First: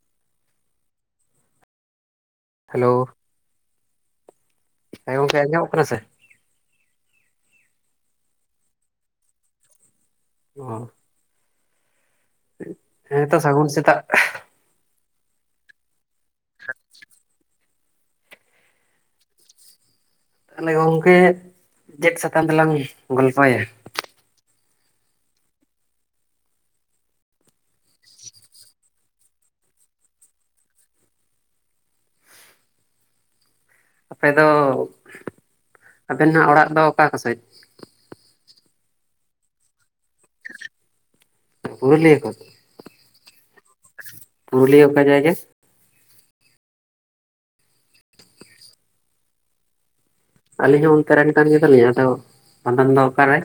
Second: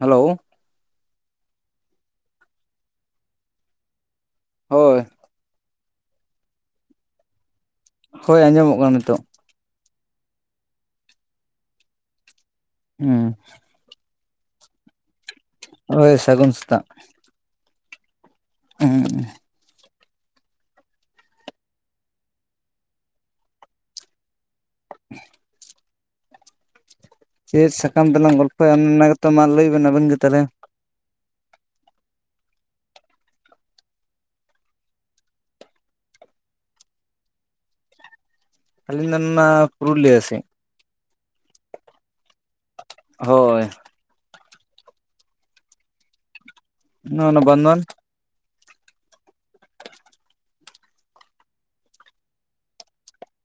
Hello hello ᱦᱳᱭᱻ ᱦᱮᱸ ᱜᱚᱝᱠᱮ ᱟᱸᱡᱚᱜ ᱠᱟᱱᱟ ᱥᱮ ᱦᱳᱭ ᱟᱸᱡᱚᱢᱚᱜ ᱠᱟᱱᱟ ᱱᱤᱛᱳᱜ ᱦᱚᱸ ᱦᱩᱸ ᱦᱮᱸᱛᱚ ᱥᱟᱹᱜᱩᱱ ᱥᱮᱛᱟᱜ ᱦᱳᱭ ᱥᱟᱹᱜᱩᱱ ᱥᱮᱛᱟᱜ ᱦ [unintelligible] ᱛᱟᱦᱚᱞᱮ ᱜᱚᱝᱠᱮ ᱪᱮᱫ ᱥᱟᱛᱟᱢ ᱛᱮᱞᱟᱝ ᱜᱚᱞᱯᱚᱭᱟ [inaudible] ᱪᱮᱫ ᱥᱟᱠᱟᱢ ᱛᱮᱞᱟᱝ ᱜᱚᱞᱯᱷᱚᱭᱟ ᱚᱱᱟ ᱜᱮᱛᱚ ᱢᱟ ᱞᱟᱹᱭ ᱵᱮᱱ ᱟᱵᱮᱱ ᱜᱮ ᱛᱟᱦᱞᱮ ᱟᱯᱮ ᱫᱚ, ᱟᱵᱮᱱ ᱱᱟᱜ ᱚᱲᱟᱜ ᱫᱚ ᱚᱠᱟ ᱠᱚᱥᱮᱡ ᱟᱞᱤᱧ ᱫᱚ ᱚᱱᱟᱻᱱᱟ ᱯᱩᱨᱞᱤᱭᱟᱹ ᱥᱮᱡ ᱯᱩᱨᱩᱞᱤᱭᱟᱹ ᱠᱚᱫ ᱦᱳᱭᱻ ᱯᱩᱨᱩᱞᱤᱭᱟᱹ ᱚᱠᱟ ᱡᱟᱭᱜᱟ? ᱱᱚᱣᱟ ᱱᱚᱣᱟ ᱵᱟᱱᱫᱚᱣᱟᱱ ᱟᱹᱞᱤᱧ ᱦᱚᱸ ᱚᱱᱛᱮ ᱨᱮᱱ ᱠᱟᱱ ᱜᱮᱭᱟᱞᱤᱧ ᱟᱫᱚ ᱵᱟᱱᱫᱚᱣᱟᱱ ᱫᱚ ᱚᱠᱟᱨᱮ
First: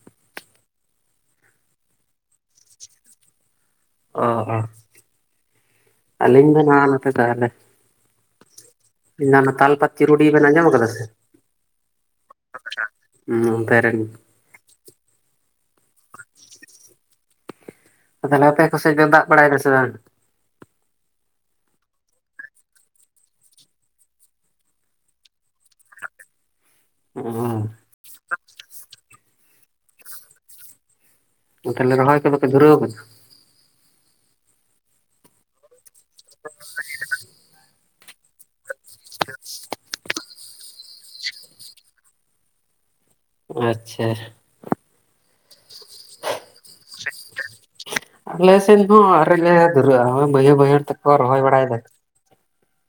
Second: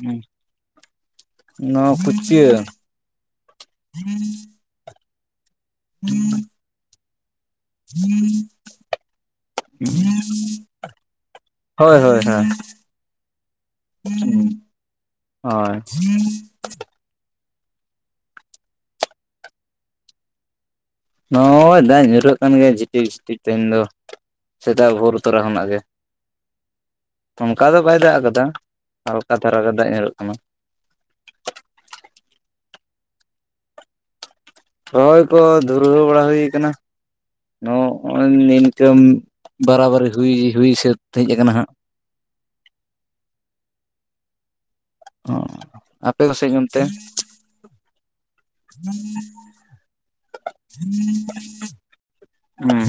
ᱦᱸᱻ ᱱᱚᱣᱟ ᱠᱩᱪᱪᱟᱹ [inaudible] ᱚ ᱚ ᱟᱹᱞᱤᱧ ᱢᱟ ᱱᱟᱣᱟ ᱱᱚᱛᱮ ᱛᱟᱦᱚᱞᱮ ᱦᱮᱸ [inaudible] ᱚᱱᱟ ᱛᱟᱞᱯᱟᱛ ᱪᱤᱨᱩᱰᱤ ᱵᱮᱱ ᱟᱡᱚᱢ ᱟᱠᱟᱫᱟ ᱥᱮ ᱦᱳᱭᱻᱦᱳᱭᱻᱦᱳᱭᱻ ᱦᱩᱸ ᱚᱱᱛᱮ ᱨᱮᱱ ᱦᱚᱸ ᱦᱳᱭ [inaudible] ᱛᱟᱦᱞᱮ ᱟᱯᱮ ᱠᱚ ᱥᱮᱡ ᱫᱚ ᱫᱟᱜ ᱵᱟᱲᱟᱭ ᱮᱫ ᱥᱮ ᱵᱟᱝ ᱱᱚᱭ ᱫᱟᱜ ᱧᱩᱨᱦᱟᱹᱜ ᱠᱟᱱ ᱜᱮᱭᱟ ᱡᱷᱤᱴᱤᱠ ᱡᱷᱤᱴᱤᱠ ᱛᱮᱦᱮᱧ ᱫᱚ ᱥᱮᱛᱟᱜ ᱵᱷᱳᱨ ᱛᱚᱨᱟ ᱠᱷᱚᱱᱟᱜ ᱜᱮ ᱚᱱᱠᱟ ᱫᱚ ᱵᱟᱭ ᱫᱟᱜ ᱠᱟᱫᱟ ᱦᱟᱞᱠᱟ ᱫᱷᱟᱨᱟ ᱜᱮ ᱫᱟᱜ ᱧᱩᱨᱩᱜ ᱠᱟᱱᱟ ᱛᱟᱦᱮᱞᱮ ᱨᱚᱦᱚᱭ ᱠᱚᱫᱚ ᱯᱮᱭᱟ ᱫᱷᱩᱨᱟᱹᱣ ᱟᱠᱟᱱᱟ ᱨᱚᱦᱚᱭ ᱠᱚ ᱫᱷᱩᱨᱟᱹᱣ ᱵᱟᱲᱟ ᱦᱩᱭ ᱟᱠᱟᱱᱟ ᱱᱚ ᱱᱚᱜᱼᱚᱭ ᱱᱤᱱᱠᱟᱹᱢ ᱵᱟᱨᱟᱵᱟᱨᱤ ᱦᱩᱭ ᱦᱩᱭ ᱥᱟᱹᱛ ᱦᱮᱡ ᱟᱠᱟᱱᱟ ᱦᱟᱜ᱾ ᱟᱪᱪᱷᱟ ᱚᱸ ᱟᱯᱮ ᱠᱚᱥᱮᱡ ᱚᱱᱛᱮ ᱟᱞᱮ ᱥᱮᱱ ᱦᱚ ᱟᱣᱨᱤ ᱞᱮ ᱫᱷᱩᱨᱟᱹᱜᱼᱟ, ᱱᱚᱜ-ᱚᱭ ᱵᱟᱹᱭᱦᱟᱹᱲ ᱵᱟᱹᱭᱦᱟᱹᱲ ᱛᱮᱠᱚ ᱨᱚᱦᱚᱭ ᱵᱟᱲᱟᱭ ᱫᱟ ᱦᱩᱸ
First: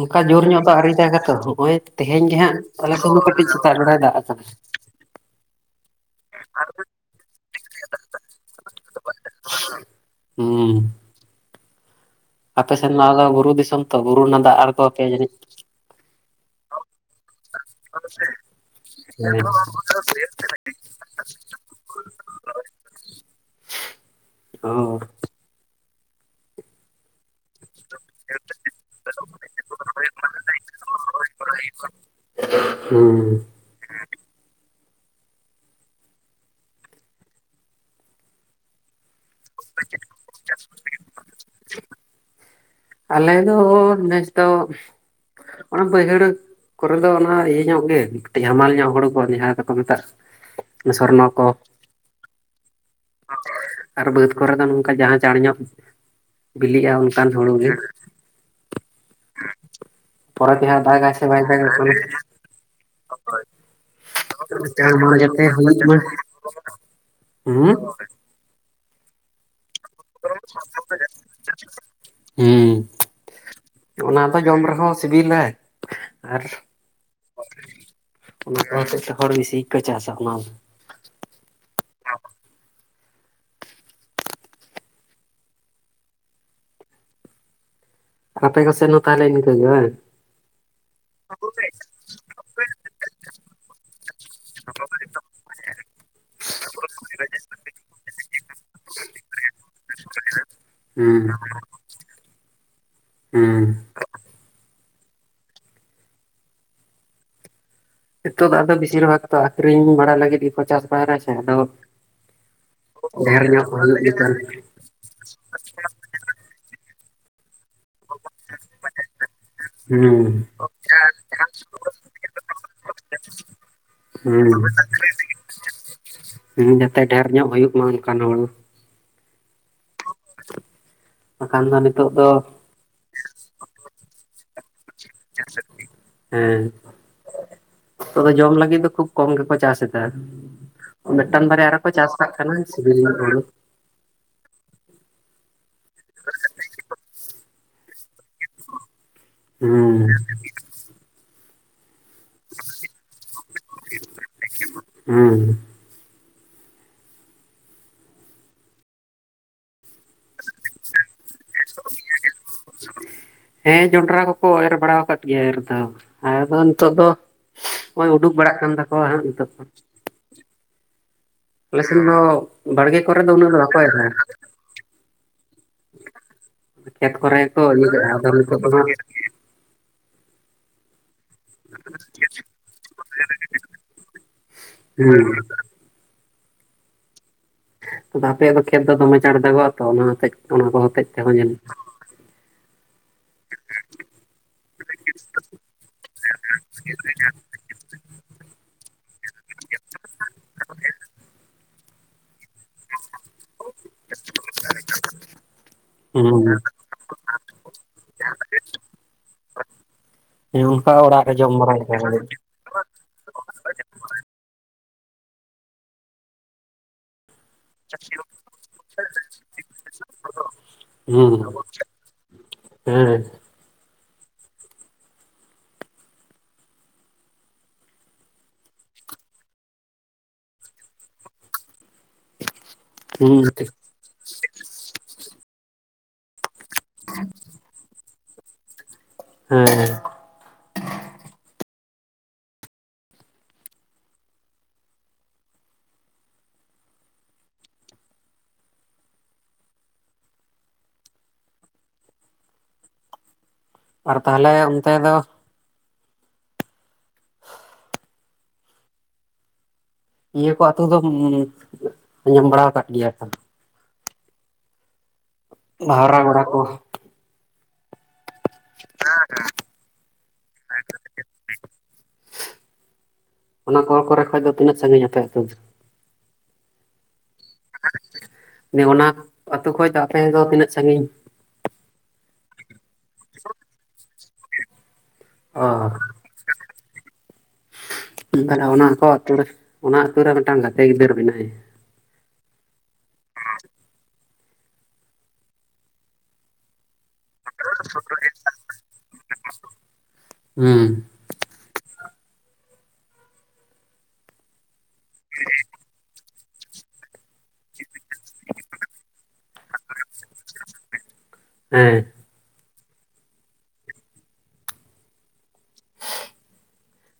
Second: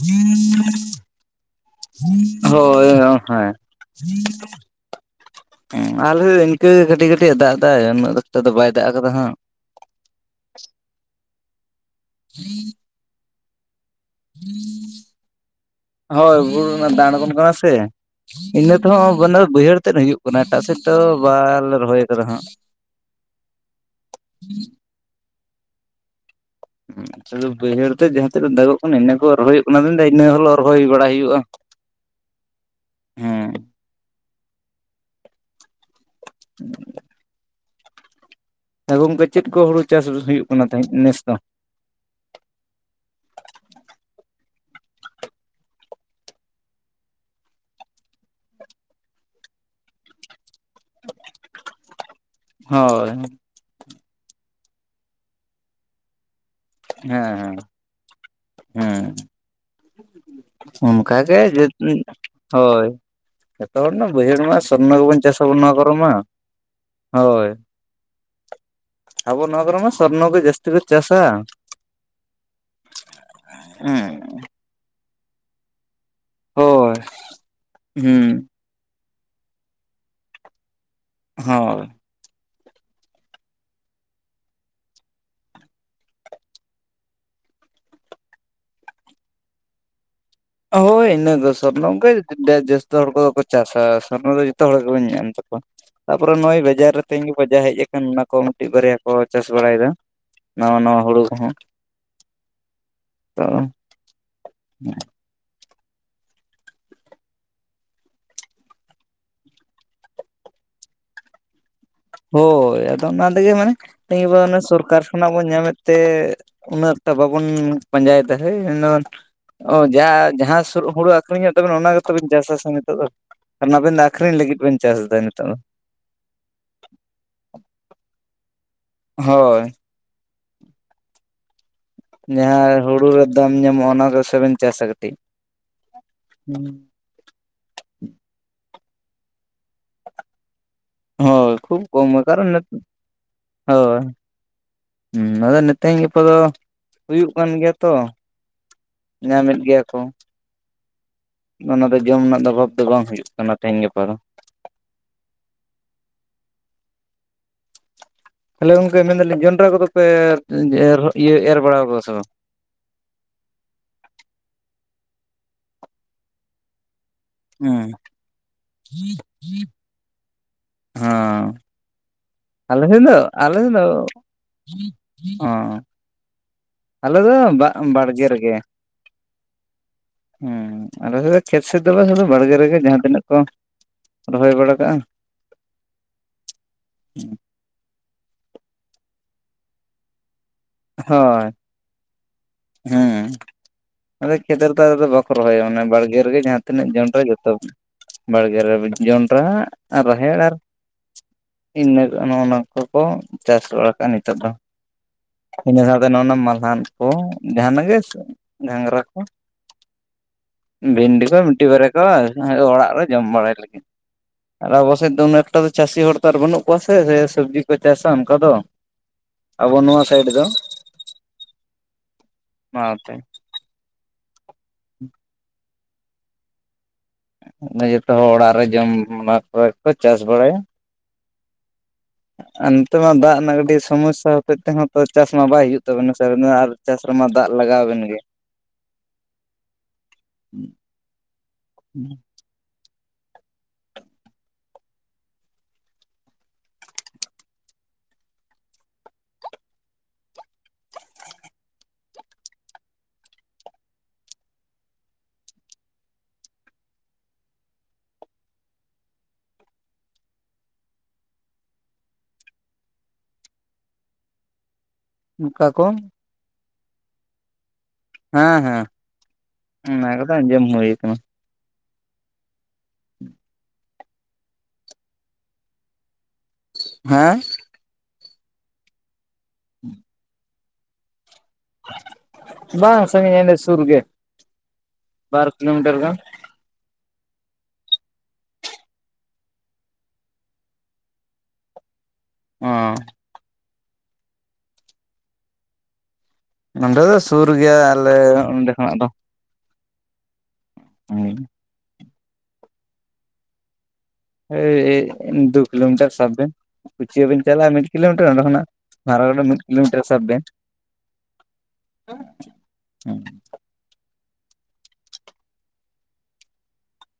ᱚᱱᱠᱟ ᱡᱳᱨ ᱧᱚᱜ ᱫᱚ ᱟᱹᱣᱨᱤ ᱫᱟᱜᱟ ᱛᱚ ᱱᱚᱜᱼᱚᱭ ᱛᱮᱦᱮᱧ ᱜᱮᱦᱟᱸᱜ ᱦᱳᱭ ᱟᱞᱮ ᱥᱮᱫ ᱠᱚᱦᱚᱸ ᱠᱟᱹᱴᱤᱡ ᱥᱮᱛᱟᱜ ᱵᱮᱲᱟᱭ ᱫᱟᱜ ᱟᱠᱟᱫᱟ᱾ ᱟᱞᱮ ᱤᱱᱠᱟᱹᱜ ᱠᱟᱹᱴᱤᱡ ᱠᱟᱹᱴᱤᱡ ᱮ ᱫᱟᱜ ᱮᱫᱫᱟ ᱩᱱᱟᱹᱜ ᱮᱠᱴᱟ ᱫᱚ ᱵᱟᱭ ᱫᱟᱜ ᱟᱠᱟᱫᱟ ᱦᱟᱜ᱾ ᱦᱩᱸᱻ ᱟᱯᱮ ᱥᱮᱱ ᱢᱟ ᱟᱫᱚ ᱵᱩᱨᱩ ᱫᱤᱥᱚᱢ ᱛᱚ, ᱵᱩᱨᱩ ᱨᱮᱱᱟᱜ ᱫᱟᱜ ᱟᱬᱜᱚᱣᱟᱯᱮᱭᱟ ᱡᱟᱹᱱᱤᱡ? ᱦᱳᱭ ᱵᱩᱨᱩ ᱨᱮᱱᱟᱜ ᱫᱟᱜ ᱟᱬᱜᱚᱱ ᱠᱟᱱᱟ ᱥᱮ᱾ ᱤᱱᱟᱹ ᱛᱮᱦᱚᱸ ᱢᱟᱱᱮ ᱵᱟᱹᱭᱦᱟᱹᱲ ᱛᱮᱫ ᱦᱩᱭᱩᱜ ᱠᱟᱱᱟ, ᱮᱴᱟᱜ ᱥᱮᱫ ᱛᱚ ᱵᱟᱞᱮ ᱨᱚᱦᱚᱭ ᱠᱟᱫᱟ ᱦᱟᱸᱜ᱾ [inaudible] [inaudible] ᱚ [unintelligible] ᱵᱟᱹᱭᱦᱟᱹᱲ ᱛᱮ ᱡᱟᱦᱟᱸ ᱛᱤᱱᱟᱹᱜ ᱫᱟᱜᱚᱜ ᱠᱟᱱᱟ ᱤᱱᱟᱹ ᱠᱚ ᱨᱚᱦᱚᱭ ᱦᱩᱭᱩᱜ ᱠᱟᱱᱟ ᱟᱫᱚ ᱢᱮᱱ ᱫᱟᱭ ᱤᱱᱟᱹ ᱦᱚᱞᱮ ᱨᱚᱦᱚᱭ ᱵᱟᱲᱟᱭ ᱦᱩᱭᱩᱜᱼᱟ᱾ [inaudible] ᱦᱩᱸ ᱦᱮᱸ [inaudible] ᱦᱮᱸ ᱜᱚᱝᱠᱮ ᱪᱮᱫ ᱠᱚ ᱦᱩᱲᱩ ᱪᱟᱥ ᱦᱩᱭᱩᱜ ᱠᱟᱱᱟ ᱛᱟᱦᱮᱸᱫ ᱱᱮᱥ ᱫᱚ? ᱟᱞᱮ ᱫᱚ ᱱᱮᱥᱫᱚ ᱚᱱᱟ ᱵᱟᱹᱭᱦᱟᱹᱲ ᱠᱚᱨᱮ ᱫᱚ ᱚᱱᱟ ᱤᱭᱟᱹ ᱧᱚᱜ, ᱠᱟᱴᱤᱡ ᱦᱟᱢᱟᱞ ᱧᱚᱜ ᱦᱩᱲᱩ ᱠᱚ ᱡᱟᱦᱟᱸ ᱫᱚᱠᱚ ᱢᱮᱛᱟᱜ ᱥᱚᱨᱱᱚ ᱠᱚ᱾ ᱦᱳᱭ ᱟᱨ ᱵᱟᱹᱫᱽ ᱠᱚᱨᱮ ᱫᱚ ᱱᱚᱝᱠᱟ ᱡᱟᱦᱟᱸ ᱪᱟᱬ ᱧᱚᱜ ᱵᱤᱞᱤᱜᱼᱟ ᱚᱱᱠᱟᱱ ᱦᱩᱲᱩ ᱦᱮᱸ ᱜᱮ᱾ ᱦᱮᱸ ᱯᱚᱨᱮᱛᱮ ᱦᱟᱜ ᱫᱟᱜᱟᱭ ᱥᱮ ᱚᱱᱠᱟᱜᱮ ᱵᱟᱭ ᱫᱟᱜᱟ [inaudible] ᱦᱳᱭ ᱡᱚᱛᱚ ᱦᱚᱲ ᱢᱟ ᱵᱟᱹᱭᱦᱟᱹᱲ ᱢᱟ ᱪᱟᱬ ᱥᱚᱨᱱᱚ ᱢᱟᱲ ᱜᱮᱵᱚᱱ ᱪᱟᱥ ᱡᱟᱛᱮ ᱟᱵᱚᱱ ᱱᱚᱣᱟ ᱦᱩᱭᱩᱜ ᱠᱚᱨᱚ ᱢᱟ᱾ ᱦᱳᱭ ᱦᱩᱸ ᱟᱵᱚ ᱱᱚᱣᱟ ᱠᱚᱨᱮᱢᱟ ᱥᱚᱨᱱᱚ ᱜᱮ ᱡᱟᱹᱥᱛᱤ ᱠᱚ ᱪᱟᱥᱟ᱾ ᱦᱩᱸ, ᱚᱱᱟ ᱫᱚ ᱡᱚᱢ ᱨᱮᱦᱚᱸ ᱥᱤᱵᱤᱞᱟ᱾ ᱟᱨ ᱦᱳᱭ ᱦᱩᱸ ᱚᱱᱟ ᱠᱚ ᱦᱚᱛᱮᱡ ᱛᱮ ᱦᱚᱲ ᱵᱤᱥᱤ ᱠᱚ ᱪᱟᱥᱟ ᱚᱱᱟ ᱦᱳᱸᱭ ᱟᱯᱮ ᱠᱚ ᱥᱮᱱ ᱦᱚᱸ ᱛᱟᱦᱚᱞᱮ ᱤᱱᱠᱟᱹ ᱜᱮ ᱵᱟᱝ? ᱦᱳᱭ ᱤᱱᱟᱹ ᱫᱚ ᱥᱚᱨᱱᱚ ᱜᱮ ᱡᱟᱹᱥᱛᱤ ᱦᱚᱲ ᱠᱚᱫᱚ ᱠᱚ ᱪᱟᱥᱟ ᱥᱚᱨᱱᱚ ᱫᱚ ᱡᱚᱛᱚ ᱦᱚᱲ ᱜᱮᱵᱚᱱ ᱧᱮᱞ ᱛᱟᱠᱚᱣᱟ᱾ ᱛᱟᱯᱚᱨᱮ ᱱᱚᱜᱼᱚᱭ ᱵᱮᱡᱟᱨ ᱨᱮ ᱛᱮᱧ ᱜᱮ ᱵᱟᱡᱟ ᱦᱮᱡ ᱟᱠᱟᱱ ᱚᱱᱟ ᱠᱚ ᱢᱤᱫᱴᱤᱡ ᱵᱟᱨᱭᱟ ᱠᱚ ᱪᱟᱥ ᱵᱟᱲᱟᱭᱮᱫᱟ᱾ ᱱᱟᱣᱟ ᱱᱟᱣᱟ ᱦᱩᱸ ᱦᱩᱲᱩ ᱠᱚᱦᱚᱸ᱾ ᱦᱩᱸ [unintelligible] ᱱᱤᱛᱚᱜ ᱫᱚ ᱟᱫᱚ ᱵᱤᱥᱤᱨ ᱵᱷᱟᱜᱽ ᱟᱠᱷᱨᱤᱧ ᱵᱟᱲᱟ ᱞᱟᱹᱜᱤᱫ ᱜᱮᱠᱚ ᱪᱟᱥ ᱵᱟᱲᱟᱭᱟ ᱥᱮ ᱟᱫᱚ ᱦᱳᱭ ᱟᱫᱚ ᱚᱱᱟ ᱰᱷᱮᱨ ᱛᱮᱜᱮ ᱧᱚᱜ ᱢᱟᱱᱮ ᱦᱩᱭᱩᱜ ᱞᱮᱠᱟᱱ [unintelligible] ᱥᱚᱨᱠᱟᱨ ᱠᱷᱚᱱᱟᱜ ᱵᱚᱱ ᱧᱟᱢᱮᱫ ᱛᱮ ᱩᱱᱟᱹᱜᱴᱟ ᱵᱟᱵᱚᱱ ᱯᱟᱸᱡᱟᱭᱮᱫᱟ ᱦᱳᱭ ᱢᱮᱱ ᱚ ᱡᱟᱦᱟ ᱦᱩᱸ ᱡᱟᱦᱟᱸ ᱥᱩᱨ ᱦᱩᱲᱩ ᱟᱹᱠᱷᱨᱤᱧᱚᱜ ᱛᱟᱵᱤᱱᱟ ᱚᱱᱟ ᱜᱮᱛᱚᱵᱮᱱ ᱪᱟᱥ ᱟᱥᱮ ᱱᱤᱛᱚᱜ ᱫᱚ᱾ ᱱᱟᱵᱤᱱ ᱫᱚ ᱟᱠᱷᱨᱤᱧ ᱞᱟᱹᱜᱤᱫ ᱵᱮᱱ ᱪᱟᱥ ᱮᱫᱟ ᱱᱤᱛᱚᱜ ᱫᱚ᱾ ᱦᱮᱸ ᱡᱟᱛᱮ ᱰᱷᱮᱨ ᱧᱚᱜ ᱦᱩᱭᱩᱜ ᱢᱟ ᱚᱱᱠᱟᱱ ᱦᱚᱲ ᱦᱳᱭ ᱟᱠᱷᱟᱫᱟᱱ [unintelligible] ᱡᱟᱦᱟᱸ ᱦᱩᱲᱩ ᱨᱮ ᱫᱟᱢ ᱧᱟᱢᱚᱜᱼᱟ ᱚᱱᱟ ᱠᱚᱥᱚᱵᱤᱱ ᱪᱟᱥ ᱟᱠᱟᱫᱟ ᱦᱮᱸ ᱱᱤᱛᱚᱜ ᱫᱚ ᱡᱚᱢ ᱞᱟᱹᱜᱤᱫ ᱫᱚ ᱠᱷᱩᱵ ᱠᱚᱢ ᱜᱮᱠᱚ ᱪᱟᱥ ᱮᱫᱟ᱾ ᱢᱤᱫᱴᱟᱝ ᱦᱳᱭ ᱵᱟᱨᱭᱟ ᱨᱮ ᱠᱷᱩᱵ ᱠᱚ ᱠᱚᱢ ᱪᱟᱥ ᱠᱟᱜ ᱠᱟᱨᱚᱱ ᱠᱟᱱᱟ ᱥᱤᱵᱤᱞ ᱧᱚᱜ ᱦᱩᱲᱩ᱾ ᱦᱳᱭ ᱦᱩᱸ ᱟᱫᱚ ᱱᱤᱛᱮᱧ ᱜᱟᱯᱟ ᱫᱚ ᱦᱩᱭᱩᱜ ᱠᱟᱱ ᱜᱮᱭᱟ ᱛᱚ᱾ ᱧᱟᱢ ᱮᱫ ᱜᱮᱭᱟ ᱠᱚ᱾ ᱦᱩᱸ ᱚᱱᱟ ᱫᱚ ᱡᱚᱢ ᱨᱮᱱᱟᱜ ᱫᱚ ᱚᱵᱷᱟᱵᱽ ᱫᱚ ᱵᱟᱝ ᱦᱩᱭᱩᱜ ᱠᱟᱱᱟ ᱛᱮᱦᱮᱧ ᱜᱟᱯᱟ ᱫᱚ ᱾ ᱦᱮᱸ ᱾ ᱛᱟᱦᱚᱞᱮ ᱜᱚᱝᱠᱮ ᱢᱮᱱᱮᱫᱟᱞᱤᱧ ᱡᱚᱱᱰᱽᱨᱟ ᱠᱚᱫᱚ ᱯᱮ ᱤᱭᱟᱹ ᱮᱨ ᱵᱟᱲᱟ ᱠᱟᱫᱟ ᱥᱮ ᱵᱟᱝ? ᱦᱮᱸ ᱡᱚᱱᱰᱽᱨᱟ ᱠᱚᱠᱚ ᱮᱨ ᱵᱟᱲᱟ ᱟᱠᱟᱫ ᱜᱮᱭᱟ ᱮᱨ ᱫᱚ ᱟᱫᱚ ᱱᱤᱛᱚᱜ ᱫᱚ ᱾ ᱦᱳᱭ ᱩᱰᱩᱠ ᱵᱟᱲᱟᱜ ᱠᱟᱱ ᱛᱟᱠᱚᱣᱟ ᱦᱟᱸᱜ ᱱᱤᱛᱚᱜ ᱫᱚ ᱾ ᱦᱚᱸᱻ ᱥᱮᱱ ᱫᱚ ᱟᱞᱮ ᱵᱟᱲᱜᱮ ᱥᱮᱱ ᱫᱚ ᱠᱚᱨᱮ ᱩᱱᱟᱹᱜ ᱟᱞᱮ ᱥᱮᱱ ᱵᱟᱠᱚ ᱫᱚ ᱮᱨᱟ [inaudible] ᱦᱚᱸᱼᱼ ᱠᱷᱮᱛ ᱟᱞᱮ ᱫᱚ ᱠᱚᱨᱮ ᱠᱚ ᱵᱟᱜ ᱤᱭᱟᱹ ᱠᱟᱜᱼᱟ ᱵᱟᱲᱜᱮ ᱟᱫᱚ ᱨᱮᱜᱮ ᱱᱤᱛᱚᱜ ᱫᱚ ᱦᱟᱸᱜ ᱾ ᱦᱮᱸ ᱟᱞᱮ ᱫᱚ ᱠᱷᱮᱛ ᱥᱮᱫ ᱫᱚ ᱵᱟᱝ ᱥᱩᱫᱩ ᱵᱟᱲᱜᱮ ᱨᱮᱜᱮ ᱡᱟᱦᱟᱸ ᱛᱤᱱᱟᱹᱜ ᱠᱚ ᱨᱚᱦᱚᱭ ᱵᱟᱲᱟ ᱠᱟᱜᱼᱟ ᱾ ᱟᱫᱚ ᱟᱯᱮᱭᱟᱜ ᱫᱚ ᱠᱷᱮᱛ ᱫᱚ ᱫᱚᱢᱮ ᱪᱟᱬ ᱫᱟᱜᱚᱜᱼᱟ ᱛᱚ ᱚᱱᱟ ᱦᱚᱛᱮᱡ ᱚᱱᱟ ᱠᱚ ᱦᱚᱛᱮᱡ ᱛᱮᱦᱚᱸ ᱧᱮᱞᱚᱜᱼᱟ ᱼᱼ ᱦᱩᱸᱻ ᱟᱫᱚ ᱠᱷᱮᱛ ᱨᱮ ᱫᱚ ᱵᱟᱠᱚ ᱨᱮᱫᱚ ᱵᱟᱠᱚ ᱨᱚᱦᱚᱭᱟ ᱢᱟᱱᱮ ᱵᱟᱲᱜᱮ ᱨᱮᱜᱮ ᱡᱟᱦᱟᱸ ᱛᱤᱱᱟᱹᱜ ᱡᱚᱱᱰᱽᱨᱟ ᱡᱚᱛᱚ ᱼᱼ ᱵᱟᱲᱜᱮ ᱨᱮ ᱡᱚᱱᱰᱽᱨᱟ ᱨᱟᱦᱮᱲ ᱟᱨ ᱤᱱᱟᱹ ᱠᱚ ᱱᱚᱜᱼᱱᱟ ᱼᱼ ᱠᱚᱠᱚ ᱪᱟᱥ ᱵᱟᱲᱟ ᱠᱟᱜᱼᱟ ᱱᱤᱛᱚᱜ ᱫᱚ᱾ ᱤᱱᱟᱹ ᱥᱟᱶᱛᱮ ᱱᱚᱜᱼᱱᱟ ᱢᱟᱞᱦᱟᱱ ᱠᱚ ᱡᱟᱦᱟᱱᱟᱜ ᱜᱮ ᱜᱷᱟᱸᱜᱷᱨᱟ ᱠᱚ ᱾ ᱦᱮᱸ ᱚᱱᱠᱟ ᱵᱷᱤᱱᱰᱤ ᱚᱲᱟᱜ ᱨᱮ ᱠᱚ ᱡᱚᱢ ᱢᱤᱫᱴᱤᱡ ᱵᱟᱲᱟ ᱵᱟᱨᱭᱟ ᱞᱮᱠᱟ ᱠᱚ ᱞᱟᱹᱜᱤᱫ ᱚᱲᱟᱜ ᱨᱮ ᱡᱚᱢ ᱵᱟᱲᱟᱭ ᱞᱟᱹᱜᱤᱫ ᱾ ᱟᱨ ᱟᱵᱚ ᱥᱮᱫ ᱫᱚ ᱩᱱᱟᱹ ᱮᱠᱴᱟ ᱫᱚ ᱪᱟᱥᱤ ᱦᱚᱲ ᱛᱚ ᱟᱨ ᱵᱟᱹᱱᱩᱜ ᱠᱚᱣᱟ ᱥᱮ ᱡᱮ ᱥᱚᱵᱽᱡᱤ ᱠᱚ ᱪᱟᱥᱟ ᱚᱱᱠᱟ ᱫᱚ ᱟᱵᱚ ᱱᱚᱣᱟ ᱥᱟᱭᱤᱰ ᱫᱚ ᱾ ᱦᱩᱸ ᱾ ᱱᱚᱣᱟ ᱛᱮ ᱼᱼ [inaudible] ᱚᱱᱮ ᱡᱚᱛᱚ ᱦᱚᱲ ᱚᱲᱟᱜ ᱨᱮ ᱡᱚᱢ ᱚᱱᱟ ᱠᱚᱜᱮ ᱠᱚ ᱪᱟᱥ ᱵᱟᱲᱟᱭᱟ ᱾ ᱟᱨ ᱱᱤᱛᱚᱜ ᱢᱟ ᱫᱟᱜ ᱦᱮᱸ ᱨᱮᱱᱟᱜ ᱠᱟᱹᱴᱤᱡ ᱥᱚᱢᱚᱥᱥᱟ ᱦᱚᱛᱮᱡ ᱛᱮᱦᱚᱸ ᱛᱚ ᱪᱟᱥ ᱢᱟ ᱵᱟᱭ ᱦᱩᱭᱩᱜ ᱛᱟᱵᱮᱱᱟ ᱥᱮ ᱟᱵᱮᱱ ᱟᱨ ᱼᱼ ᱪᱟᱥ ᱨᱮᱢᱟ ᱫᱟᱜ ᱞᱟᱜᱟᱣ ᱟᱵᱮᱱ ᱜᱮ ᱾ ᱦᱮᱸᱻ [inaudible] ᱟᱨ ᱛᱟᱦᱚᱞᱮ ᱚᱱᱛᱮ ᱫᱚ ᱤᱭᱟᱹ ᱠᱚ ᱟᱛᱳ ᱫᱚᱢᱻ ᱟᱡᱚᱢ ᱵᱟᱲᱟ ᱟᱠᱟᱫ ᱜᱮᱭᱟ ᱛᱚᱼᱼ ᱚᱱᱠᱟ ᱠᱚ ᱢᱟᱦᱨᱟᱜᱚᱲᱟ ᱠᱚ ᱾ ᱦᱮᱸ ᱦᱮᱸ ᱚᱱᱟ ᱠᱚᱫᱚ ᱟᱡᱚᱢ ᱦᱩᱭ ᱟᱠᱟᱱᱟ ᱾ [inaudible] [inaudible] ᱚᱱᱟ ᱠᱚ ᱠᱚᱨᱮ ᱠᱷᱚᱡ ᱫᱚ ᱛᱤᱱᱟᱹᱜ ᱥᱟᱹᱜᱤᱧ ᱟᱯᱮ ᱟᱛᱳ? ᱦᱮᱸ ᱼᱼ ᱚᱱᱟ ᱟᱹᱛᱳ ᱠᱷᱚᱡ ᱫᱚ ᱟᱯᱮ ᱫᱚ ᱛᱤᱱᱟᱹᱜ ᱥᱟᱺᱜᱤᱧ? ᱵᱟᱝ ᱥᱟᱺᱜᱤᱧᱟ ᱚᱸᱰᱮ ᱥᱩᱨ ᱜᱮ ᱵᱟᱨ ᱠᱤᱞᱳ ᱚ ᱢᱤᱴᱟᱨ ᱜᱟᱱ ᱾ [inaudible] ᱛᱟᱦᱚᱞᱮ ᱚᱱᱟ ᱠᱚ ᱟᱹᱛᱩ ᱨᱮ ᱚᱱᱟ ᱟᱹᱛᱩ ᱨᱮ ᱢᱤᱫ ᱴᱟᱝ ᱜᱟᱛᱮ ᱜᱤᱫᱟᱹᱨ ᱢᱮᱱᱟᱭᱟ ᱾ ᱚᱸᱻ ᱱᱚᱰᱮ ᱫᱚ ᱥᱩᱨ ᱜᱮᱭᱟ ᱟᱞᱮ ᱱᱚᱸᱰᱮ ᱠᱷᱚᱱᱟᱜ ᱫᱚ ᱾ ᱦᱩᱸ ᱾ [unintelligible] ᱟᱹᱭ ᱫᱩ ᱠᱤᱞᱳ ᱢᱤᱴᱟᱨ ᱥᱟᱵ ᱵᱮᱱ ᱾ ᱠᱩᱪᱤᱭᱟᱹ ᱵᱮᱱ ᱪᱟᱞᱟᱜᱼᱟ ᱢᱤᱫ ᱠᱤᱞᱳᱢᱤᱴᱟᱨ, ᱚᱰᱮ ᱠᱷᱚᱱᱟᱜ ᱟᱨᱚ ᱢᱤᱫ ᱠᱤᱞᱳ ᱢᱤᱴᱟᱨ ᱥᱟᱵ ᱵᱮᱱ ᱾ [inaudible] ᱦᱮᱸ ᱾ [inaudible]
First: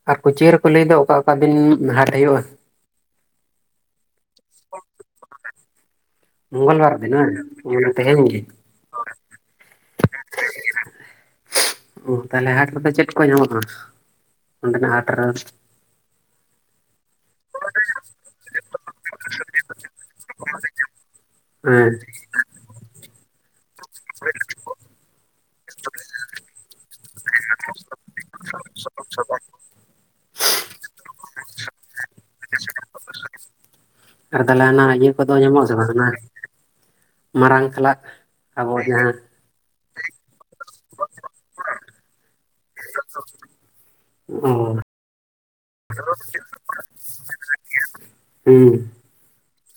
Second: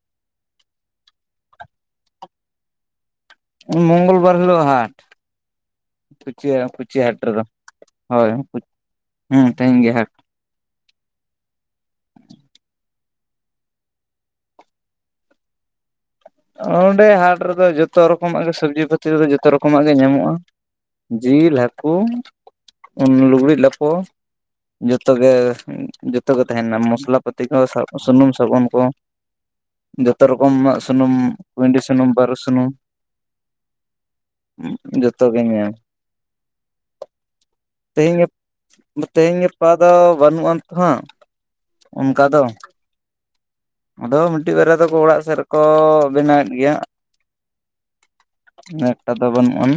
ᱟᱨ ᱠᱩᱪᱤᱭᱟᱹ ᱨᱮᱠᱚ ᱞᱟᱹᱭ ᱫᱚ ᱚᱠᱟ ᱚᱠᱟ ᱫᱤᱱ ᱦᱟᱴ ᱦᱩᱭᱩᱜᱼᱟ? ᱢᱚᱝᱜᱚᱞ ᱵᱟᱨ ᱦᱤᱞᱳᱜᱦᱟᱴ ᱾ [unintelligible] ᱢᱚᱝᱜᱚᱞ ᱵᱟᱨ ᱠᱩᱪᱤᱭᱟ ᱫᱤᱱ ᱦᱟᱴ ᱨᱮ ᱵᱟᱝ ᱫᱚ, ᱚᱱᱟ ᱛᱮᱦᱮᱧ ᱦᱳᱭ ᱜᱮ ᱦᱮᱸ ᱛᱮᱦᱮᱧ ᱜᱮ ᱦᱟᱴ ᱾ [inaudible] ᱚ ᱛᱟᱦᱚ ᱞᱮ ᱦᱟᱴ ᱨᱮᱫᱚ ᱪᱮᱫ ᱠᱚ ᱧᱟᱢᱚᱜᱼᱟ? ᱚᱸᱰᱮᱱᱟᱜ ᱦᱟᱴ ᱨᱮ᱾ ᱚᱸᱰᱮ ᱦᱟᱴ ᱨᱮᱫᱚ ᱡᱚᱛᱚ ᱨᱚᱠᱚ ᱢᱟᱜ ᱜᱮ ᱥᱚᱵᱽᱡᱤ ᱯᱟᱹᱛᱤ ᱫᱚ ᱡᱚᱛᱚ ᱨᱚᱠᱚ ᱢᱟᱜ ᱜᱮ ᱧᱟᱢᱚᱜᱼᱟ᱾ ᱦᱮᱸ ᱡᱤᱞ-ᱦᱟᱹᱠᱩ, ᱞᱩᱜᱽᱲᱤᱡ- ᱞᱟᱯᱚ᱾ ᱡᱚᱛᱚᱜ ᱜᱮ ᱡᱚᱛᱚᱜ ᱜᱮ ᱛᱟᱦᱮᱱᱟ᱾ ᱢᱚᱥᱞᱟ, ᱯᱟᱹᱛᱤ ᱠᱚ, ᱥᱩᱱᱩᱢ-ᱥᱟᱵᱚᱱ ᱡᱚᱛᱚ ᱨᱚᱠᱚ ᱢᱟᱜ ᱥᱩᱱᱩᱢ, ᱠᱩᱩᱭᱰᱤ ᱥᱩᱱᱩᱢ, ᱵᱟᱹᱨᱩ ᱥᱩᱱᱩᱢ, [unintelligible] ᱟᱨ ᱛᱟᱞᱮᱦᱮ ᱦᱟᱱᱟ ᱤᱭᱟᱹ ᱡᱚᱛᱚ ᱠᱚᱫᱚ ᱜᱮ ᱧᱟᱢᱚᱜ ᱧᱟᱢ ᱟᱥᱮ ᱵᱟᱝ ᱢᱟᱨᱟᱝ ᱠᱷᱟᱞᱟᱜ ᱛᱮᱦᱮᱧ ᱟᱵᱚ ᱡᱟᱦᱟᱸ [unintelligible] ᱫᱚ ᱵᱟᱹᱱᱩᱜ ᱟᱱ ᱛᱚ ᱦᱟᱸᱜ ᱚᱱᱠᱟ ᱫᱚ [unintelligible] ᱟᱫᱚ ᱢᱤᱫ ᱚ ᱴᱤᱡ ᱵᱟᱨᱭᱟ ᱫᱚᱠᱚ ᱚᱲᱟᱜ ᱥᱮᱫ ᱨᱮᱠᱚ ᱵᱮᱱᱟᱣ ᱮᱫ ᱜᱮᱭᱟ᱾ ᱦᱩᱸ [unintelligible] ᱫᱚ ᱵᱟᱹᱱᱩᱜ ᱟᱱ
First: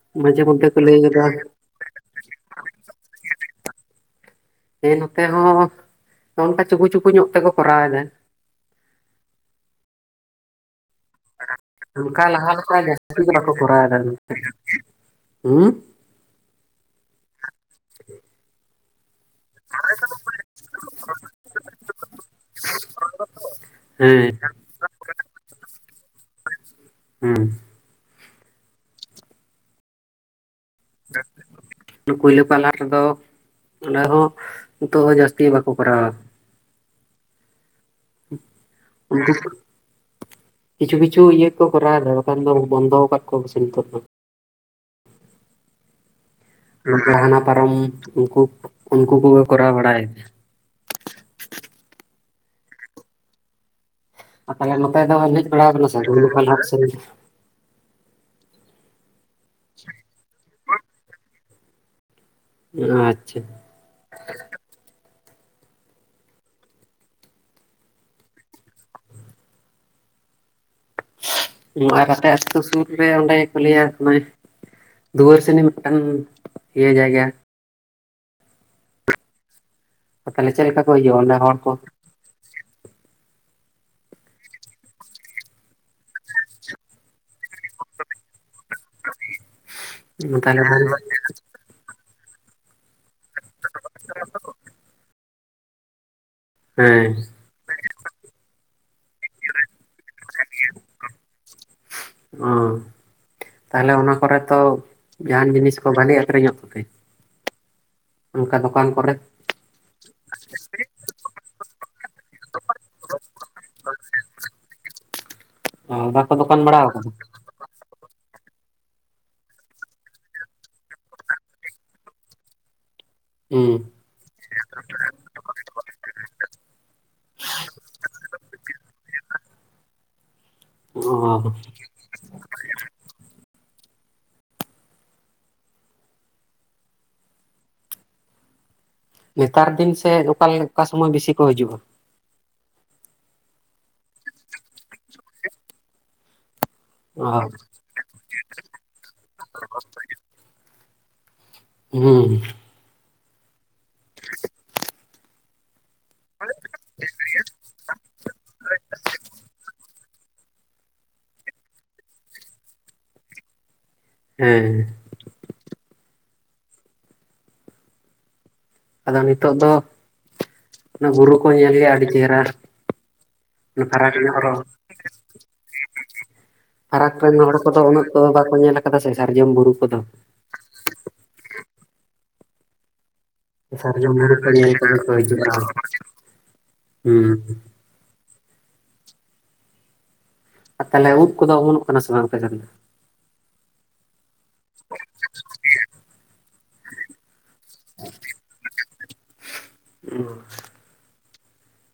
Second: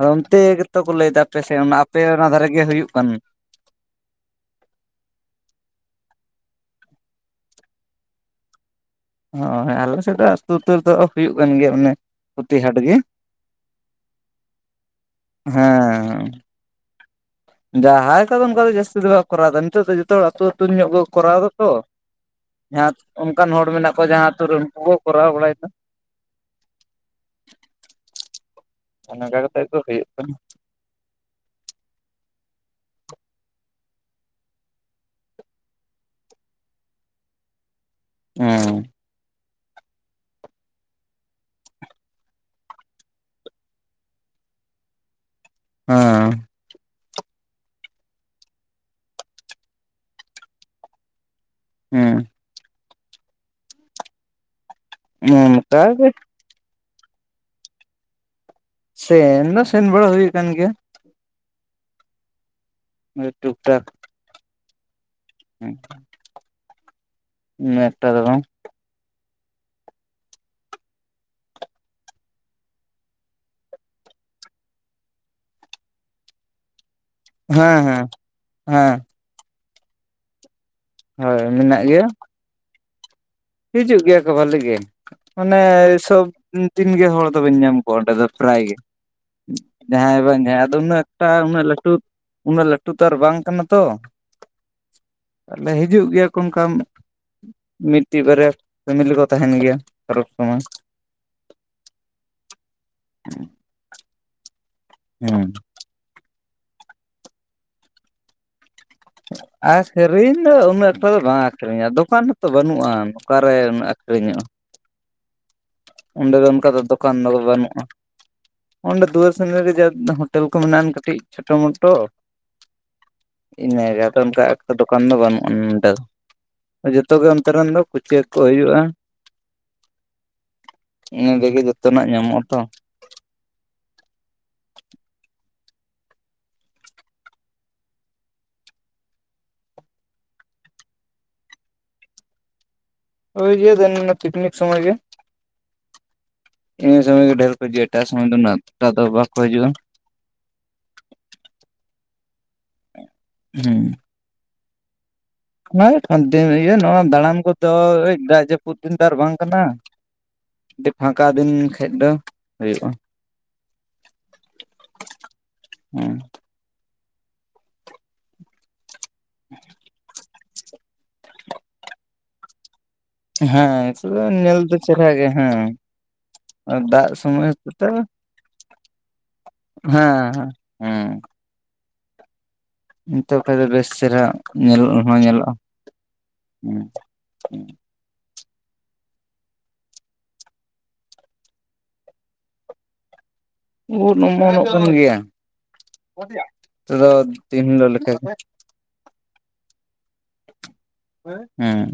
ᱟᱫᱚ ᱚᱱᱛᱮ ᱢᱟᱡᱷᱮ ᱢᱚᱫᱽᱫᱷᱮ ᱜᱮᱛᱚ ᱠᱚ ᱞᱟᱹᱭ ᱫᱟ᱾ ᱜᱚᱫᱟ ᱟᱯᱮ ᱥᱮᱫ ᱚᱱᱟ ᱟᱯᱮ ᱚᱱᱟ ᱫᱷᱟᱨᱮ ᱜᱮ ᱦᱩᱭᱩᱜ ᱠᱟᱱ ᱦᱮᱸ ᱱᱚᱛᱮ ᱦᱚᱸ ᱱᱚᱜ ᱝᱠᱟ ᱪᱩᱠᱩ ᱪᱩᱠᱩ ᱧᱚᱜ ᱛᱮᱠᱚ ᱠᱚᱨᱟᱣ ᱮᱫᱟ᱾ ᱚ ᱟᱞᱮ ᱥᱮᱫ ᱫᱚ ᱟᱛᱩ ᱩᱛᱩᱨ ᱫᱚ ᱦᱩᱭᱩᱜ ᱠᱟᱱ ᱜᱮᱭᱟ᱾ ᱚᱱᱮ ᱚᱱᱠᱟ ᱞᱟᱦᱟ ᱯᱨᱚᱛᱤ ᱦᱟᱴ ᱞᱮᱠᱟ ᱡᱟᱹᱥᱛᱤ ᱜᱮ ᱵᱟᱠᱚ ᱠᱚᱨᱟᱣ ᱫᱟ [unintelligible] ᱦᱩᱸ ᱦᱩᱸ ᱡᱟᱦᱟᱸᱭ ᱠᱚᱫᱚ ᱚᱱᱠᱟ ᱫᱚ ᱡᱟᱹᱥᱛᱤ ᱫᱚ ᱵᱟᱠᱚ ᱠᱚᱨᱟᱣ ᱫᱟ ᱱᱤᱛᱚᱜ ᱫᱚ ᱡᱚᱛᱚ ᱦᱚᱲ ᱟᱹᱛᱩ ᱟᱹᱛᱩ ᱧᱚᱜ ᱜᱮᱠᱚ ᱠᱚᱨᱟᱣ ᱫᱟᱛᱚ᱾ ᱡᱟᱦᱟᱸ ᱚᱱᱠᱟᱱ ᱦᱚᱲ ᱢᱮᱱᱟᱜ ᱠᱚᱣᱟ ᱡᱟᱦᱟᱸ ᱦᱮᱸ ᱟᱛᱩ ᱨᱮᱱ ᱩᱱᱠᱩ ᱠᱚ ᱠᱚᱨᱟᱣ ᱵᱟᱲᱟᱭᱮᱫᱟ᱾ ᱦᱩᱸ ᱱᱮᱰᱟ ᱠᱟᱛᱮᱫ ᱫᱚ ᱦᱩᱭᱩᱜ ᱠᱟᱱᱟ᱾ ᱠᱩᱭᱞᱟᱹᱯᱟᱞ ᱦᱟᱴ ᱨᱮᱫᱚ ᱚᱱᱟ ᱦᱚᱸ ᱱᱤᱛᱚᱜ ᱡᱟᱹᱥᱛᱤ ᱵᱟᱠᱚ ᱠᱚᱨᱟᱣ- ᱟ᱾ ᱚ [unintelligible] ᱠᱤᱪᱷᱩ ᱠᱤᱪᱷᱩ ᱤᱭᱟᱹ ᱠᱚ ᱠᱚᱨᱟᱣ ᱫᱟ ᱵᱟᱠᱷᱟᱱ ᱫᱚ ᱵᱚᱱᱫᱚ ᱟᱠᱟᱫ ᱠᱚᱣᱟ ᱠᱚ ᱱᱤᱛᱚᱜ ᱫᱚ᱾ ᱦᱩᱸ ᱦᱟᱱᱟ ᱯᱟᱨᱚᱢ ᱩᱱᱠᱩ ᱩᱱᱠᱩ ᱠᱚᱜᱮ ᱠᱚᱨᱟᱣ ᱵᱟᱲᱟᱭ ᱜᱮᱭᱟ᱾ ᱦᱩᱸ ᱟᱨ ᱛᱟᱦᱚᱞᱮ ᱱᱚᱛᱮ ᱫᱚ ᱦᱮᱸ ᱦᱮᱡ ᱵᱟᱲᱟᱣ ᱚᱱᱠᱟ ᱜᱮ ᱟᱠᱟᱱᱟ ᱥᱮ? ᱥᱮᱱ ᱫᱚ ᱥᱮᱱ ᱵᱟᱲᱟ ᱦᱩᱭ ᱠᱟᱱ ᱜᱮᱭᱟ᱾ ᱴᱩᱠ ᱟᱪᱪᱷᱟ ᱴᱟᱠ ᱦᱮᱸ ᱩᱱᱟᱹᱜ ᱮᱠᱴᱟ ᱫᱚ ᱵᱟᱝ᱾ ᱚᱱᱟ ᱠᱟᱛᱮ ᱟᱛᱩ ᱥᱩᱨ ᱨᱮ ᱚᱸᱰᱮ ᱠᱚ ᱞᱟᱹᱭᱟ ᱾ ᱫᱩᱣᱟᱹᱨ ᱥᱮᱱᱤ ᱢᱤᱫᱴᱟᱝ ᱤᱭᱟᱹ ᱡᱟᱭᱜᱟ᱾ ᱦᱮᱸ ᱦᱮᱸ ᱦᱮᱸ ᱛᱟᱦᱚᱞᱮ ᱪᱮᱫ ᱞᱮᱠᱟ ᱠᱚ ᱦᱩᱭᱩᱜᱼᱟ ᱚᱸᱰᱮ ᱦᱳᱭ ᱦᱚᱲ ᱠᱚ? ᱢᱮᱱᱟᱜ ᱜᱮᱭᱟ ᱦᱤᱡᱩᱜ ᱜᱮᱭᱟ ᱠᱚ ᱵᱷᱟᱹᱞᱤ ᱜᱮ ᱢᱟᱱᱮ ᱥᱚᱵ ᱛᱤᱱᱜᱮ ᱦᱚᱲ ᱫᱚ ᱵᱤᱱ ᱧᱟᱢ ᱠᱚᱣᱟ ᱚᱸᱰᱮ ᱫᱚ ᱯᱨᱟᱭ ᱜᱮ᱾ ᱡᱟᱦᱟᱸᱭ ᱵᱟᱝ ᱡᱟᱦᱟᱸᱭ ᱛᱟᱦᱚᱞᱮ ᱟᱫᱚ ᱩᱱᱟᱹᱜ ᱮᱠᱴᱟ ᱩᱱᱟᱹᱜ ᱞᱟᱹᱴᱩ ᱩᱱᱟᱹᱜ ᱞᱟᱹᱴᱩ ᱞᱟᱹᱴᱩ ᱛᱚ ᱟᱨ ᱵᱟᱝ ᱠᱟᱱᱟ ᱛᱚ ᱛᱟᱦᱚᱞᱮ ᱦᱤᱡᱩᱜ ᱜᱮᱭᱟ ᱠᱚ ᱚᱱᱠᱟ᱾ ᱦᱮᱸ ᱢᱤᱫᱴᱤᱡ ᱵᱟᱨᱭᱟ ᱯᱷᱮᱢᱮᱞᱤ ᱠᱚ ᱛᱟᱦᱮᱱ ᱜᱮᱭᱟ ᱯᱚᱨᱚᱵ ᱥᱚᱢᱚᱭ᱾ ᱚ ᱛᱟᱦᱚᱞᱮ ᱚᱱᱟ ᱠᱚᱨᱮ ᱛᱚ ᱦᱮᱸ ᱡᱟᱦᱟᱱ ᱡᱤᱱᱤᱥ ᱠᱚ ᱵᱷᱟᱞᱮ ᱟᱠᱷᱨᱤᱧᱚᱜ ᱛᱟᱯᱮᱭᱟ᱾ ᱚᱱᱠᱟ ᱫᱚᱠᱟᱱ ᱠᱚᱨᱮ ᱟᱹᱠᱷᱨᱤᱧ ᱫᱚ ᱩᱱᱟᱹᱜ ᱮᱠᱴᱟ ᱫᱚ ᱵᱟᱝ ᱟᱹᱠᱷᱨᱤᱧᱚᱜ-ᱟ, ᱫᱚᱠᱟᱱ ᱦᱚᱸᱛᱚ ᱵᱟᱹᱱᱩᱜᱼᱟ ᱚᱠᱟᱨᱮ ᱟᱹᱠᱷᱨᱤᱧᱚᱜᱼᱟ᱾ ᱵᱟᱠᱚ ᱚᱸᱰᱮ ᱫᱚ ᱫᱚᱠᱟᱱ ᱚᱱᱠᱟ ᱫᱚ ᱵᱟᱲᱟ ᱟᱠᱟᱫᱟ ᱫᱚᱠᱟᱱ ᱫᱚ ᱵᱟᱹᱱᱩᱜᱼᱟ᱾ ᱚᱸᱰᱮ ᱫᱩᱣᱟᱹᱨᱥᱤᱱᱤ ᱨᱮ ᱡᱟ ᱦᱳᱴᱮᱞ ᱠᱚ ᱢᱮᱱᱟᱜ-ᱟ ᱠᱟᱹᱴᱤᱡ ᱪᱷᱳᱴᱳ ᱢᱚᱴᱳ ᱾ ᱦᱩᱸ ᱤᱱᱟᱹᱜᱮ ᱟᱫᱚ ᱚᱱᱠᱟ ᱮᱠᱴᱟ ᱫᱚᱠᱟᱱ ᱫᱚ ᱵᱟᱱᱩᱜᱼᱟ ᱱᱚᱰᱮ ᱫᱚ ᱾ ᱡᱚᱛᱚ ᱜᱮ ᱚᱱᱛᱮ ᱨᱮᱱ ᱫᱚ ᱠᱩᱪᱟᱹ ᱠᱚ ᱦᱩᱭᱩᱜᱼᱟ ᱾ ᱚ [unintelligible] ᱚᱱᱰᱮ ᱜᱮ ᱡᱚᱛᱚᱱᱟᱜ ᱧᱟᱢᱚᱜᱼᱟ ᱛᱚ ᱾ ᱱᱮᱛᱟᱨ ᱫᱤᱱ ᱥᱮ ᱚᱠᱟ ᱞᱮ [unintelligible] ᱚᱠᱟ ᱥᱚᱢᱚᱭ ᱵᱤᱥᱤ ᱠᱚ ᱦᱤᱡᱩᱜᱼᱟ? [unintelligible] ᱯᱤᱠᱱᱤᱠ ᱥᱚᱢᱚᱭ ᱜᱮ ᱤᱱ ᱚ ᱥᱚᱢᱚᱭ ᱜᱮ ᱰᱷᱮᱨ ᱠᱚ ᱦᱤᱡᱩᱜ-ᱟ ᱾ ᱮᱴᱟᱜ ᱥᱚᱢᱚᱭ ᱫᱚ ᱩᱱᱟᱹᱜ ᱮᱠᱴᱟ ᱫᱚ ᱵᱟᱠᱚ ᱦᱤᱡᱩᱜᱼᱟ ᱾ ᱦᱩᱸ ᱦᱩᱸ [unintelligible] ᱵᱟᱝ ᱱᱚᱣᱟ ᱫᱟᱲᱟᱱ ᱠᱚᱫᱚ ᱫᱟᱜ ᱡᱟᱹᱯᱩᱫ ᱫᱤᱱ ᱫᱚ ᱟᱨ ᱵᱟᱝ ᱠᱟᱱᱟ ᱾ [unintelligible] ᱯᱷᱟᱸᱠᱟ ᱫᱤᱱ ᱠᱷᱟᱡ ᱫᱚ ᱦᱳᱭᱳᱜᱼᱟ ᱾ ᱦᱮᱸ ᱦᱩᱸ ᱟᱫᱚ ᱱᱤᱛᱚᱜ ᱫᱚ ᱵᱩᱨᱩ ᱠᱚ ᱧᱮᱞ ᱜᱮᱭᱟ ᱟᱹᱰᱤ ᱪᱮᱦᱮᱨᱟ ᱾ ᱦᱮᱸ ᱱᱤᱛᱚᱜ ᱫᱚ ᱧᱮᱞ ᱫᱚ ᱪᱮᱦᱮᱨᱟ ᱜᱮ ᱦᱮᱸ ᱾ ᱫᱟᱜ ᱯᱷᱟᱨᱟᱠ ᱨᱮᱱ ᱥᱚᱢᱚᱭ ᱦᱚᱲ ᱠᱚᱫᱚ ᱠᱚᱛᱚ ᱩᱱᱟᱹᱜ ᱫᱚ ᱵᱟᱠᱚ ᱧᱮᱞ ᱟᱠᱟᱫᱟ ᱥᱮ ᱥᱟᱨᱡᱚᱢ ᱵᱩᱨᱩ ᱠᱚᱫᱚ ᱦᱮᱸ ᱦᱮᱸ ᱱᱤᱛᱚᱜ ᱠᱷᱟᱱ ᱫᱚ ᱵᱮᱥ ᱥᱟᱨᱡᱚᱢ ᱪᱮᱨᱦᱟ ᱵᱩᱨᱩ ᱠᱚ ᱧᱮᱞ ᱠᱚᱜᱮ ᱧᱮᱞᱚᱜ ᱠᱚ ᱦᱚᱸ ᱦᱤᱡᱩᱜᱼᱟ ᱧᱮᱞᱚᱜᱼᱟ ᱦᱩᱸ ᱛᱟᱦᱚᱞᱮ ᱩᱫ ᱠᱚᱫᱚ ᱩᱢᱩᱜ ᱠᱟᱱᱟ ᱥᱮ ᱵᱟᱝ? [inaudible] ᱩᱫ ᱚᱢᱚᱱᱚᱜ ᱠᱟᱱ ᱜᱮᱭᱟ ᱱᱚᱛᱮ ᱫᱚ ᱫᱤᱱ ᱦᱤᱞᱳᱜ ᱞᱮᱠᱟᱜᱮ ᱾ [inaudible] ᱦᱮᱸ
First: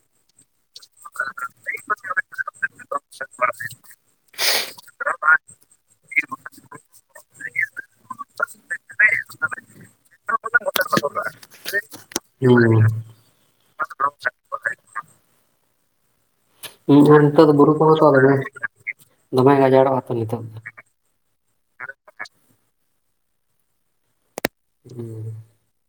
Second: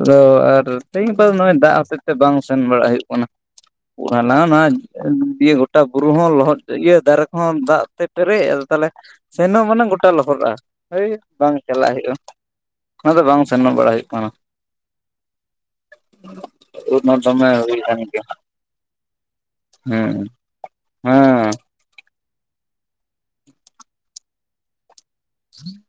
ᱟᱫᱚ ᱟᱨ ᱛᱤᱦᱮᱧ ᱛᱚ ᱱᱚᱜᱼᱚᱭ ᱫᱟᱜ ᱦᱚᱛᱚ? ᱵᱟᱝ ᱥᱮᱱ ᱵᱟᱲᱟᱜ ᱦᱩᱭᱩᱜ ᱠᱟᱱᱟ ᱾ ᱵᱞᱟ ᱱᱚᱣᱟ ᱫᱤᱭᱮ ᱜᱚᱴᱟ ᱵᱩᱨᱩ ᱦᱚᱸ ᱞᱚᱦᱚᱫ ᱤᱭᱟᱹ ᱫᱟᱨᱮ ᱠᱚᱦᱚᱸ ᱫᱟᱜ ᱛᱮ ᱯᱮᱨᱮᱡ ᱟ ᱛᱟᱦᱚᱞᱮᱼᱼ ᱥᱮᱱᱚᱜ ᱢᱟᱱᱮ ᱜᱚᱴᱟ ᱞᱚᱦᱚᱫᱚᱜᱼᱟ, ᱦᱟᱹᱭ ᱵᱟᱝ ᱪᱟᱞᱟᱜ ᱦᱩᱭᱩᱜᱼᱟ ᱾ ᱦᱩᱸ ᱚᱱᱟᱛᱮ ᱵᱟᱝ ᱥᱮᱱᱚᱜ ᱵᱟᱲᱟᱭ ᱦᱩᱭᱩᱜ ᱠᱟᱱᱟ ᱾ ᱤᱧ ᱦᱟᱜ ᱱᱤᱛᱚ ᱫᱚ ᱵᱩᱨᱩ ᱯᱩᱨᱩ ᱥᱚᱫ ᱨᱮᱜᱮ ᱫᱚᱢᱮ ᱜᱟᱡᱟᱲ ᱲᱚᱜᱟ ᱛᱚ ᱱᱤᱛ ᱫᱚ ᱾ ᱦᱟᱸ [unintelligible] ᱦᱮᱸ